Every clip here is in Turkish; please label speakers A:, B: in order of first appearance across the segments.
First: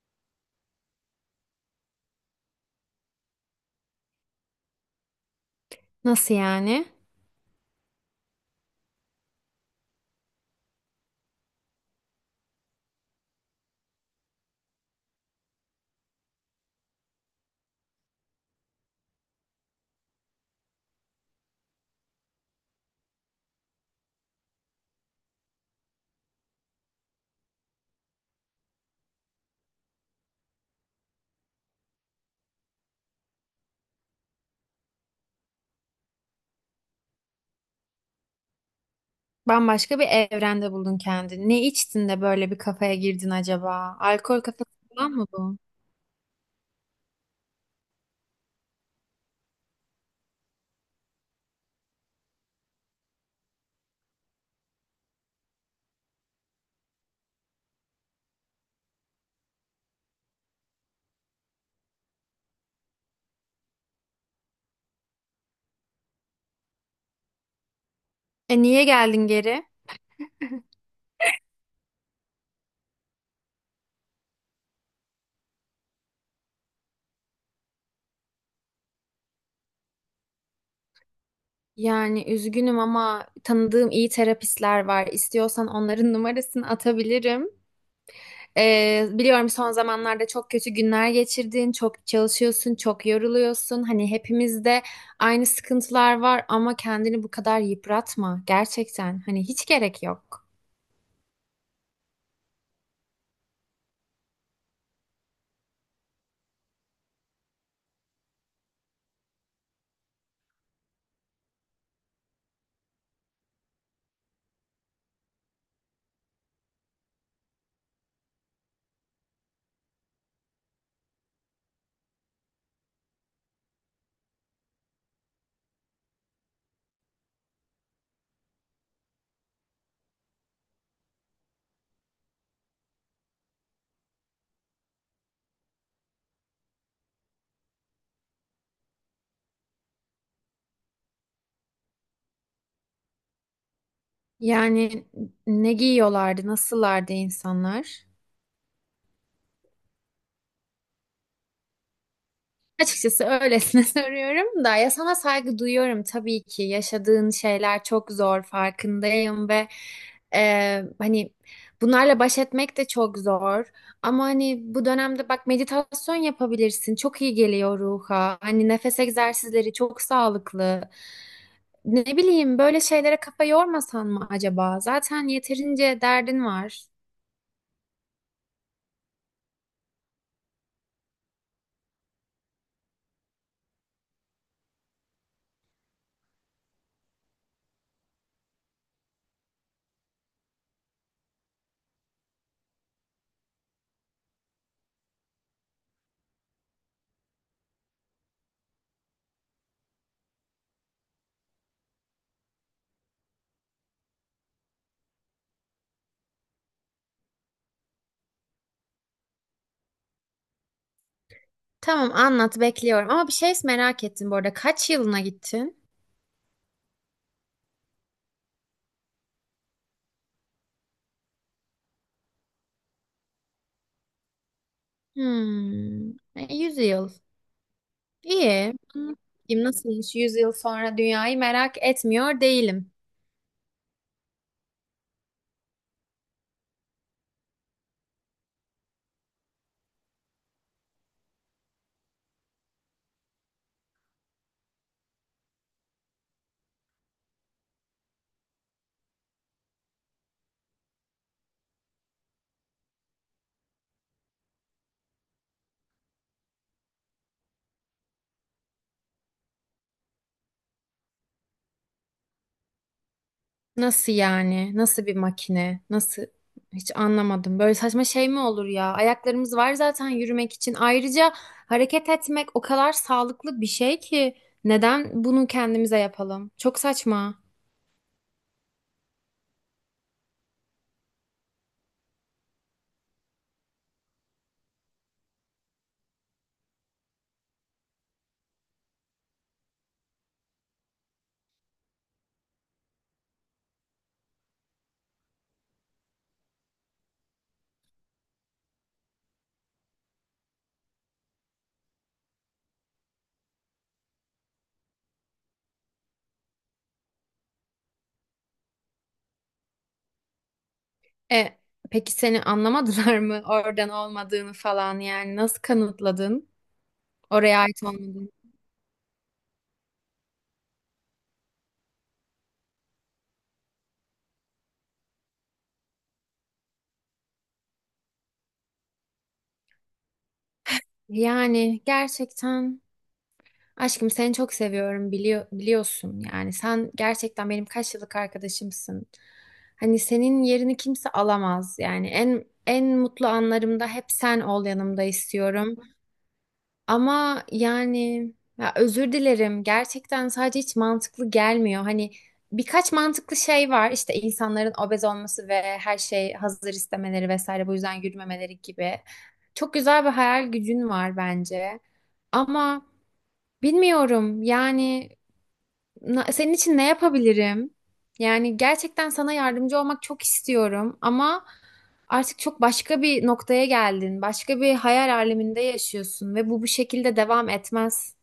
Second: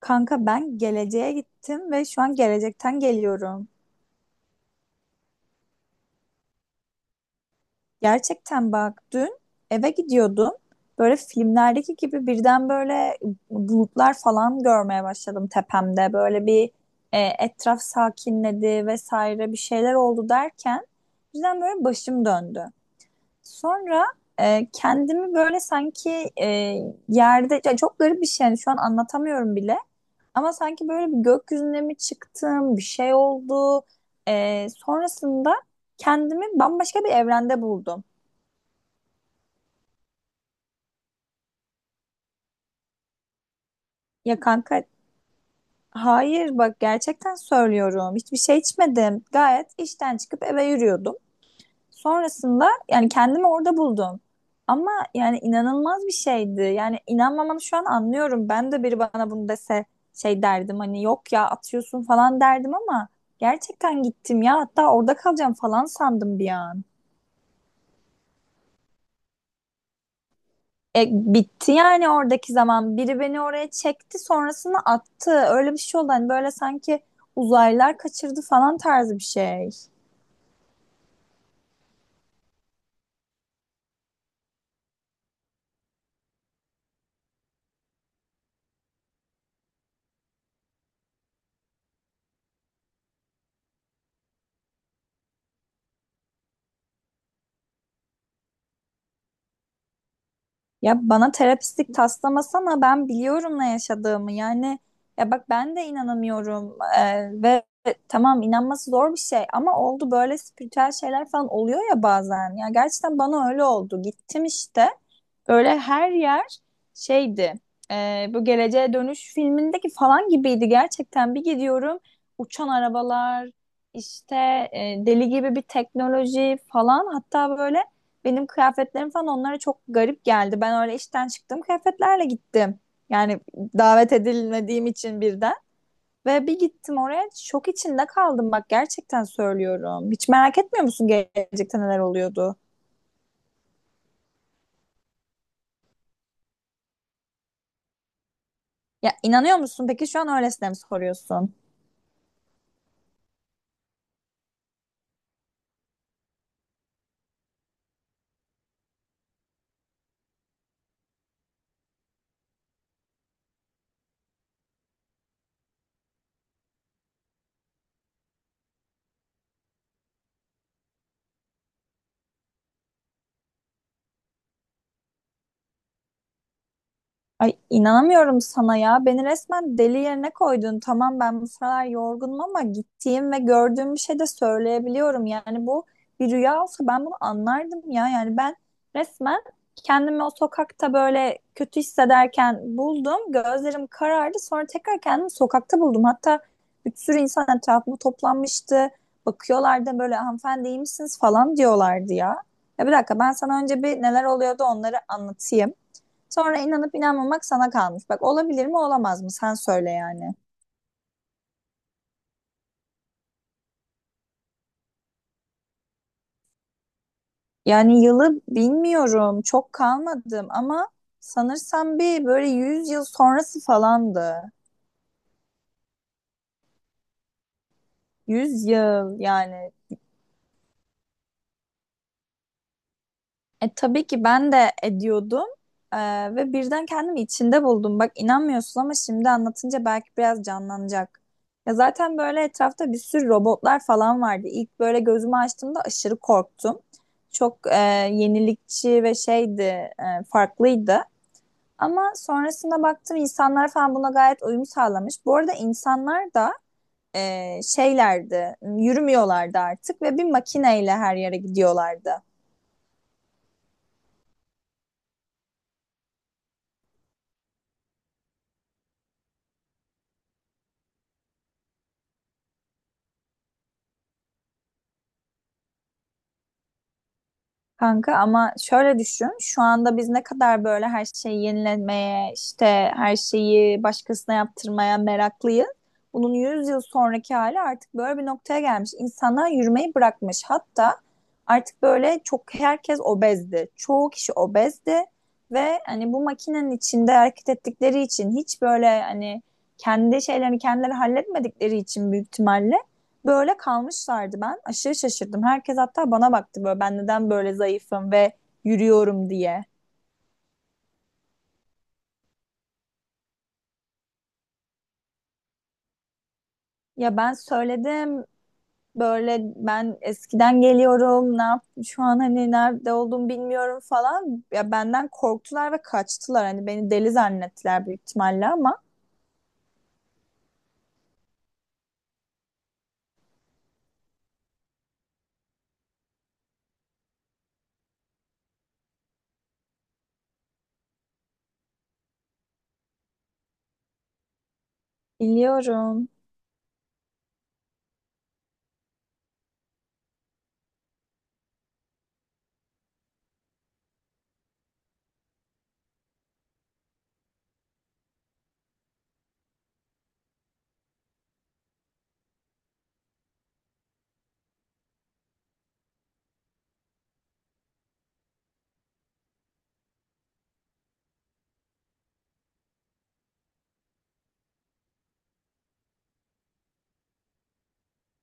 A: Kanka ben geleceğe gittim ve şu an gelecekten geliyorum.
B: Nasıl yani?
A: Gerçekten bak dün eve gidiyordum. Böyle filmlerdeki gibi birden böyle bulutlar falan görmeye başladım tepemde. Böyle bir etraf sakinledi vesaire bir şeyler oldu derken birden böyle başım döndü. Sonra kendimi böyle sanki yerde ya çok garip bir şey yani şu an anlatamıyorum bile. Ama sanki böyle bir gökyüzüne mi çıktım, bir şey oldu. Sonrasında kendimi bambaşka bir evrende buldum.
B: Bambaşka bir evrende buldun kendini. Ne içtin de böyle bir kafaya girdin acaba?
A: Ya
B: Alkol kafası
A: kanka
B: falan mı bu?
A: hayır bak gerçekten söylüyorum. Hiçbir şey içmedim. Gayet işten çıkıp eve yürüyordum. Sonrasında yani kendimi orada buldum. Ama yani inanılmaz bir şeydi. Yani inanmamanı şu an anlıyorum. Ben de biri bana bunu dese şey derdim hani yok ya atıyorsun falan derdim ama gerçekten gittim ya hatta orada kalacağım falan sandım bir an.
B: E niye geldin geri?
A: Bitti yani oradaki zaman. Biri beni oraya çekti sonrasını attı. Öyle bir şey oldu. Hani böyle sanki uzaylılar kaçırdı falan tarzı bir şey.
B: Yani üzgünüm ama tanıdığım iyi terapistler var. İstiyorsan onların numarasını atabilirim. Biliyorum son zamanlarda çok kötü günler geçirdin, çok çalışıyorsun, çok yoruluyorsun. Hani hepimizde aynı sıkıntılar var ama kendini bu kadar yıpratma. Gerçekten hani hiç gerek yok.
A: Ya bana terapistlik taslamasana ben biliyorum ne yaşadığımı. Yani ya bak ben de inanamıyorum. Ve tamam inanması zor bir şey ama oldu böyle spiritüel şeyler falan oluyor ya bazen. Ya gerçekten bana öyle oldu. Gittim işte. Böyle her yer şeydi. Bu Geleceğe Dönüş filmindeki falan gibiydi gerçekten. Bir gidiyorum uçan arabalar, işte deli gibi bir teknoloji falan. Hatta böyle benim kıyafetlerim falan onlara çok garip geldi. Ben öyle işten çıktım kıyafetlerle gittim. Yani davet edilmediğim için birden. Ve bir gittim oraya şok içinde kaldım bak gerçekten söylüyorum. Hiç merak etmiyor musun gelecekte neler oluyordu?
B: Yani ne giyiyorlardı, nasıllardı insanlar?
A: Ya inanıyor musun? Peki şu an öylesine mi soruyorsun?
B: Açıkçası öylesine soruyorum da ya sana saygı duyuyorum tabii ki. Yaşadığın şeyler çok zor farkındayım ve hani bunlarla baş etmek de çok zor. Ama hani bu dönemde bak meditasyon yapabilirsin. Çok iyi geliyor ruha. Hani nefes egzersizleri çok sağlıklı. Ne bileyim böyle şeylere kafa yormasan mı acaba? Zaten yeterince derdin var.
A: Ay inanamıyorum sana ya. Beni resmen deli yerine koydun. Tamam ben bu sıralar yorgunum ama gittiğim ve gördüğüm bir şey de söyleyebiliyorum. Yani bu bir rüya olsa ben bunu anlardım ya. Yani ben resmen kendimi o sokakta böyle kötü hissederken buldum. Gözlerim karardı. Sonra tekrar kendimi sokakta buldum. Hatta bir sürü insan etrafıma toplanmıştı. Bakıyorlardı böyle hanımefendi iyi misiniz falan diyorlardı ya. Ya bir dakika ben sana önce bir neler oluyordu onları anlatayım. Sonra inanıp inanmamak sana kalmış. Bak olabilir mi olamaz mı? Sen söyle yani.
B: Tamam anlat bekliyorum ama bir şey merak ettim bu arada. Kaç yılına gittin?
A: Yani yılı bilmiyorum. Çok kalmadım ama sanırsam bir böyle 100 yıl sonrası falandı.
B: Hmm, 100 yıl.
A: yüz
B: İyi.
A: yıl
B: Anlatayım
A: yani.
B: nasılmış 100 yıl sonra dünyayı merak etmiyor değilim.
A: Tabii ki ben de ediyordum. E, ve birden kendimi içinde buldum. Bak inanmıyorsun ama şimdi anlatınca belki biraz canlanacak. Ya zaten böyle etrafta bir sürü robotlar falan vardı. İlk böyle gözümü açtığımda aşırı korktum. Çok yenilikçi ve şeydi, farklıydı. Ama sonrasında baktım insanlar falan buna gayet uyum sağlamış. Bu arada insanlar da şeylerdi, yürümüyorlardı artık ve bir makineyle her yere gidiyorlardı.
B: Nasıl yani? Nasıl bir makine? Nasıl? Hiç anlamadım. Böyle saçma şey mi olur ya? Ayaklarımız var zaten yürümek için. Ayrıca hareket etmek o kadar sağlıklı bir şey ki neden bunu kendimize yapalım? Çok saçma.
A: Kanka ama şöyle düşün, şu anda biz ne kadar böyle her şeyi yenilemeye, işte her şeyi başkasına yaptırmaya meraklıyız. Bunun 100 yıl sonraki hali artık böyle bir noktaya gelmiş. İnsanlar yürümeyi bırakmış. Hatta artık böyle çok herkes obezdi. Çoğu kişi obezdi ve hani bu makinenin içinde hareket ettikleri için hiç böyle hani kendi şeylerini kendileri halletmedikleri için büyük ihtimalle böyle kalmışlardı ben. Aşırı şaşırdım. Herkes hatta bana baktı böyle ben neden böyle zayıfım ve yürüyorum diye.
B: E, peki seni anlamadılar mı? Oradan olmadığını falan yani nasıl kanıtladın?
A: Ya ben
B: Oraya ait
A: söyledim
B: olmadığını.
A: böyle ben eskiden geliyorum. Ne yap şu an hani nerede olduğumu bilmiyorum falan. Ya benden korktular ve kaçtılar. Hani beni deli zannettiler büyük ihtimalle ama
B: Yani gerçekten aşkım seni çok seviyorum biliyor, biliyorsun yani sen gerçekten benim kaç yıllık arkadaşımsın. Hani senin yerini kimse alamaz yani en mutlu anlarımda hep sen ol yanımda istiyorum.
A: biliyorum.
B: Ama yani ya özür dilerim. Gerçekten sadece hiç mantıklı gelmiyor. Hani birkaç mantıklı şey var. İşte insanların obez olması ve her şey hazır istemeleri vesaire bu yüzden yürümemeleri gibi. Çok güzel bir hayal gücün var bence. Ama bilmiyorum yani Senin için ne yapabilirim? Yani gerçekten sana yardımcı olmak çok istiyorum ama artık çok başka bir noktaya geldin. Başka bir hayal aleminde yaşıyorsun ve bu şekilde devam etmez.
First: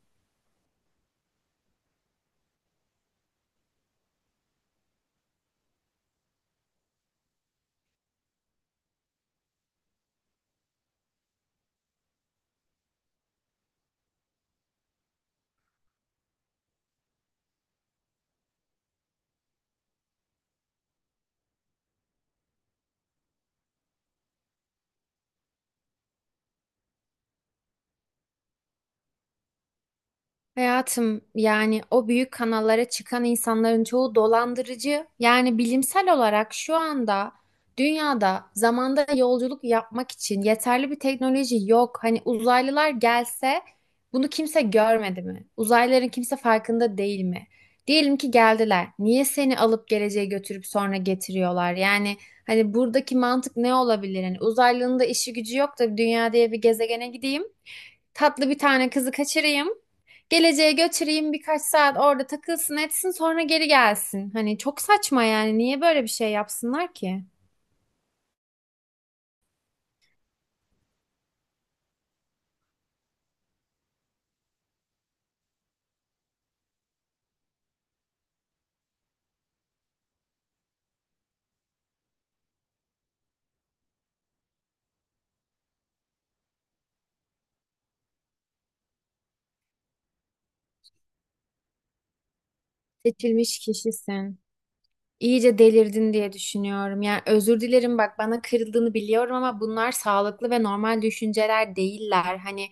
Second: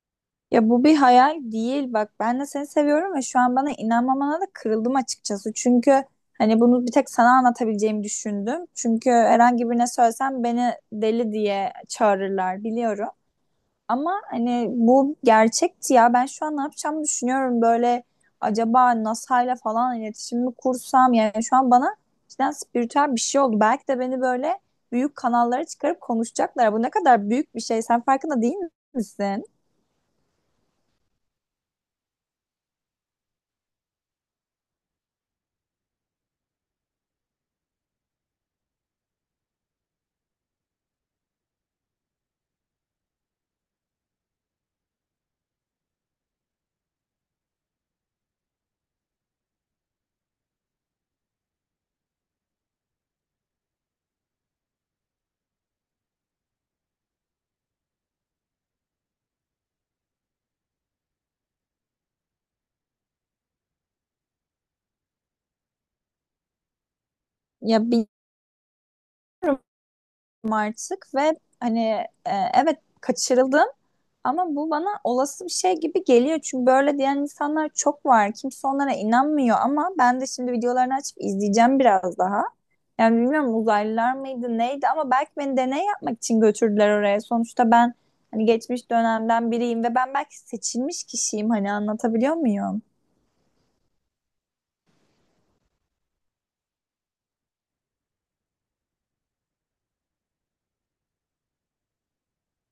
A: Ya bu bir hayal değil bak ben de seni seviyorum ve şu an bana inanmamana da kırıldım açıkçası. Çünkü hani bunu bir tek sana anlatabileceğimi düşündüm. Çünkü herhangi birine söylesem beni deli diye çağırırlar biliyorum. Ama hani bu gerçekti ya ben şu an ne yapacağımı düşünüyorum böyle acaba NASA'yla falan iletişim mi kursam yani şu an bana cidden spiritüel bir şey oldu. Belki de beni böyle büyük kanallara çıkarıp konuşacaklar. Bu ne kadar büyük bir şey sen farkında değil misin?
B: Hayatım yani o büyük kanallara çıkan insanların çoğu dolandırıcı. Yani bilimsel olarak şu anda dünyada zamanda yolculuk yapmak için yeterli bir teknoloji yok. Hani uzaylılar gelse bunu kimse görmedi mi? Uzaylıların kimse farkında değil mi? Diyelim ki geldiler. Niye seni alıp geleceğe götürüp sonra getiriyorlar? Yani hani buradaki mantık ne olabilir? Hani uzaylının da işi gücü yok da dünya diye bir gezegene gideyim. Tatlı bir tane kızı kaçırayım. Geleceğe götüreyim birkaç saat orada takılsın etsin sonra geri gelsin. Hani çok saçma yani niye böyle bir şey yapsınlar ki?
A: Ya bilmiyorum artık ve hani evet kaçırıldım ama bu bana olası bir şey gibi geliyor. Çünkü böyle diyen insanlar çok var. Kimse onlara inanmıyor ama ben de şimdi videolarını açıp izleyeceğim biraz daha. Yani bilmiyorum uzaylılar mıydı neydi ama belki beni deney yapmak için götürdüler oraya. Sonuçta ben hani geçmiş dönemden biriyim ve ben belki seçilmiş kişiyim hani anlatabiliyor muyum?
B: Seçilmiş kişisin. İyice delirdin diye düşünüyorum. Yani özür dilerim bak bana kırıldığını biliyorum ama bunlar sağlıklı ve normal düşünceler değiller. Hani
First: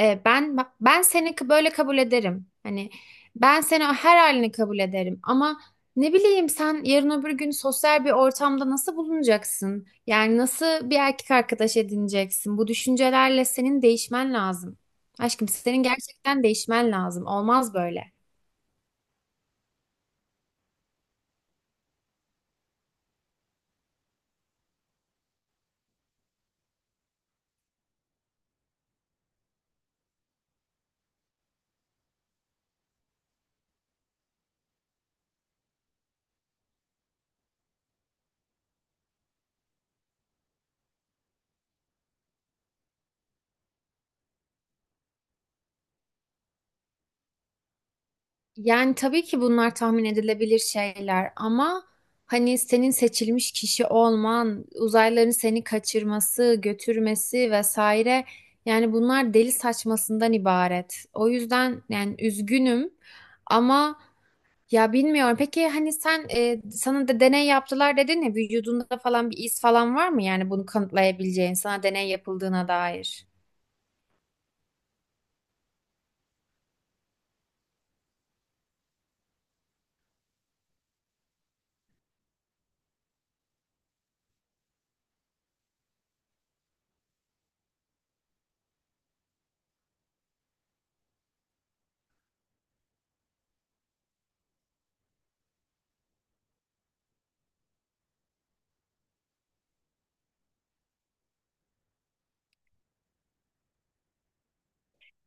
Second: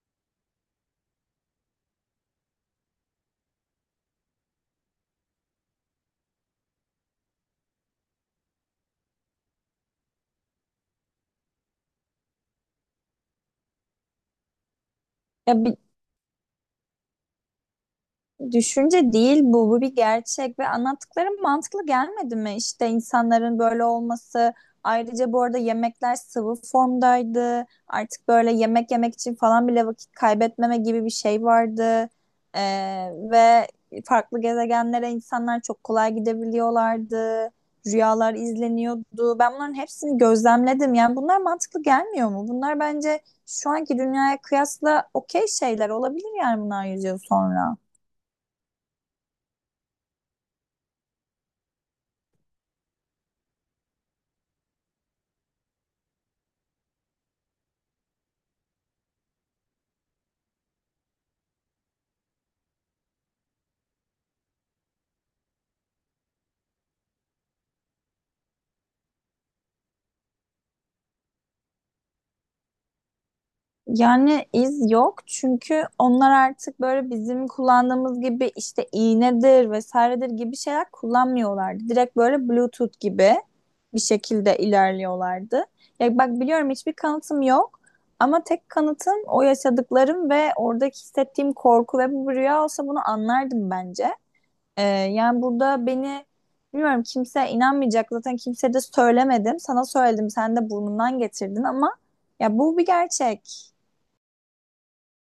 B: ben seni böyle kabul ederim. Hani ben seni her halini kabul ederim ama ne bileyim sen yarın öbür gün sosyal bir ortamda nasıl bulunacaksın? Yani nasıl bir erkek arkadaş edineceksin? Bu düşüncelerle senin değişmen lazım. Aşkım
A: Ya
B: senin gerçekten değişmen lazım. Olmaz böyle.
A: düşünce değil bu, bu bir gerçek ve anlattıklarım mantıklı gelmedi mi? İşte insanların böyle olması. Ayrıca bu arada yemekler sıvı formdaydı. Artık böyle yemek yemek için falan bile vakit kaybetmeme gibi bir şey vardı. Ve farklı gezegenlere insanlar çok kolay gidebiliyorlardı. Rüyalar izleniyordu. Ben bunların hepsini gözlemledim. Yani bunlar mantıklı gelmiyor mu? Bunlar bence şu anki dünyaya kıyasla okey şeyler olabilir yani bunlar 100 yıl sonra.
B: Yani tabii ki bunlar tahmin edilebilir şeyler ama hani senin seçilmiş kişi olman, uzaylıların seni kaçırması, götürmesi vesaire yani bunlar deli saçmasından ibaret. O yüzden yani üzgünüm ama ya bilmiyorum. Peki hani sen sana da deney yaptılar dedin ya vücudunda falan bir iz falan var mı yani bunu kanıtlayabileceğin sana deney yapıldığına dair?
A: Yani iz yok çünkü onlar artık böyle bizim kullandığımız gibi işte iğnedir vesairedir gibi şeyler kullanmıyorlardı. Direkt böyle Bluetooth gibi bir şekilde ilerliyorlardı. Ya bak biliyorum hiçbir kanıtım yok ama tek kanıtım o yaşadıklarım ve oradaki hissettiğim korku ve bu bir rüya olsa bunu anlardım bence. Yani burada beni bilmiyorum kimse inanmayacak zaten kimse de söylemedim. Sana söyledim sen de burnundan getirdin ama ya bu bir gerçek.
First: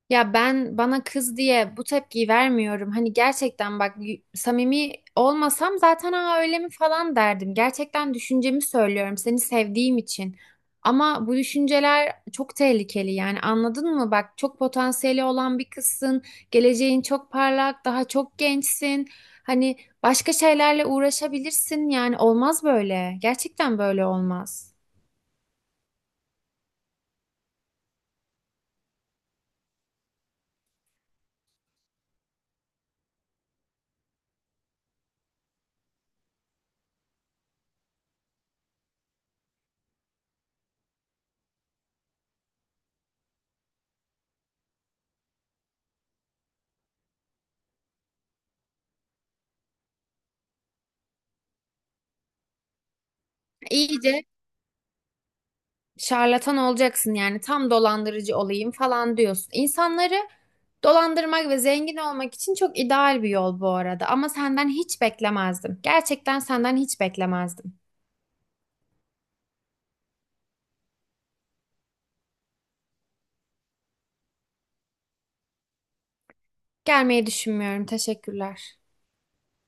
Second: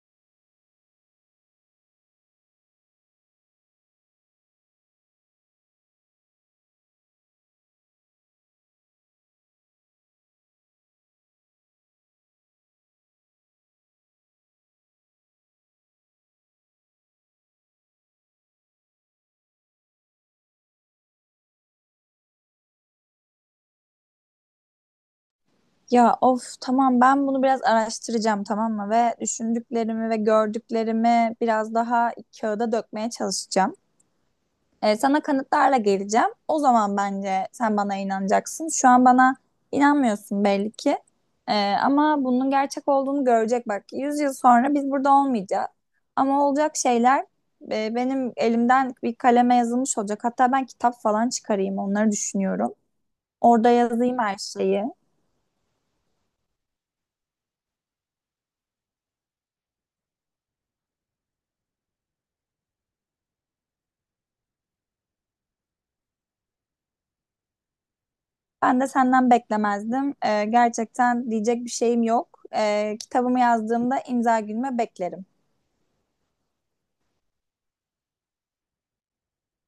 B: Ya ben bana kız diye bu tepkiyi vermiyorum. Hani gerçekten bak samimi olmasam zaten ha öyle mi falan derdim. Gerçekten düşüncemi söylüyorum seni sevdiğim için. Ama bu düşünceler çok tehlikeli yani anladın mı? Bak çok potansiyeli olan bir kızsın. Geleceğin çok parlak, daha çok gençsin. Hani başka şeylerle uğraşabilirsin yani olmaz böyle. Gerçekten böyle olmaz.
A: Ya of tamam ben bunu biraz araştıracağım tamam mı? Ve düşündüklerimi ve gördüklerimi biraz daha kağıda dökmeye çalışacağım. Sana kanıtlarla geleceğim. O zaman bence sen bana inanacaksın. Şu an bana inanmıyorsun belli ki. Ama bunun gerçek olduğunu görecek bak. 100 yıl sonra biz burada olmayacağız. Ama olacak şeyler benim elimden bir kaleme yazılmış olacak. Hatta ben kitap falan çıkarayım onları düşünüyorum. Orada yazayım
B: İyice
A: her şeyi.
B: şarlatan olacaksın yani tam dolandırıcı olayım falan diyorsun. İnsanları dolandırmak ve zengin olmak için çok ideal bir yol bu arada ama senden hiç beklemezdim. Gerçekten senden hiç beklemezdim.
A: Ben de senden beklemezdim. Gerçekten diyecek bir şeyim yok. Kitabımı yazdığımda imza günüme beklerim.
B: Gelmeyi düşünmüyorum. Teşekkürler.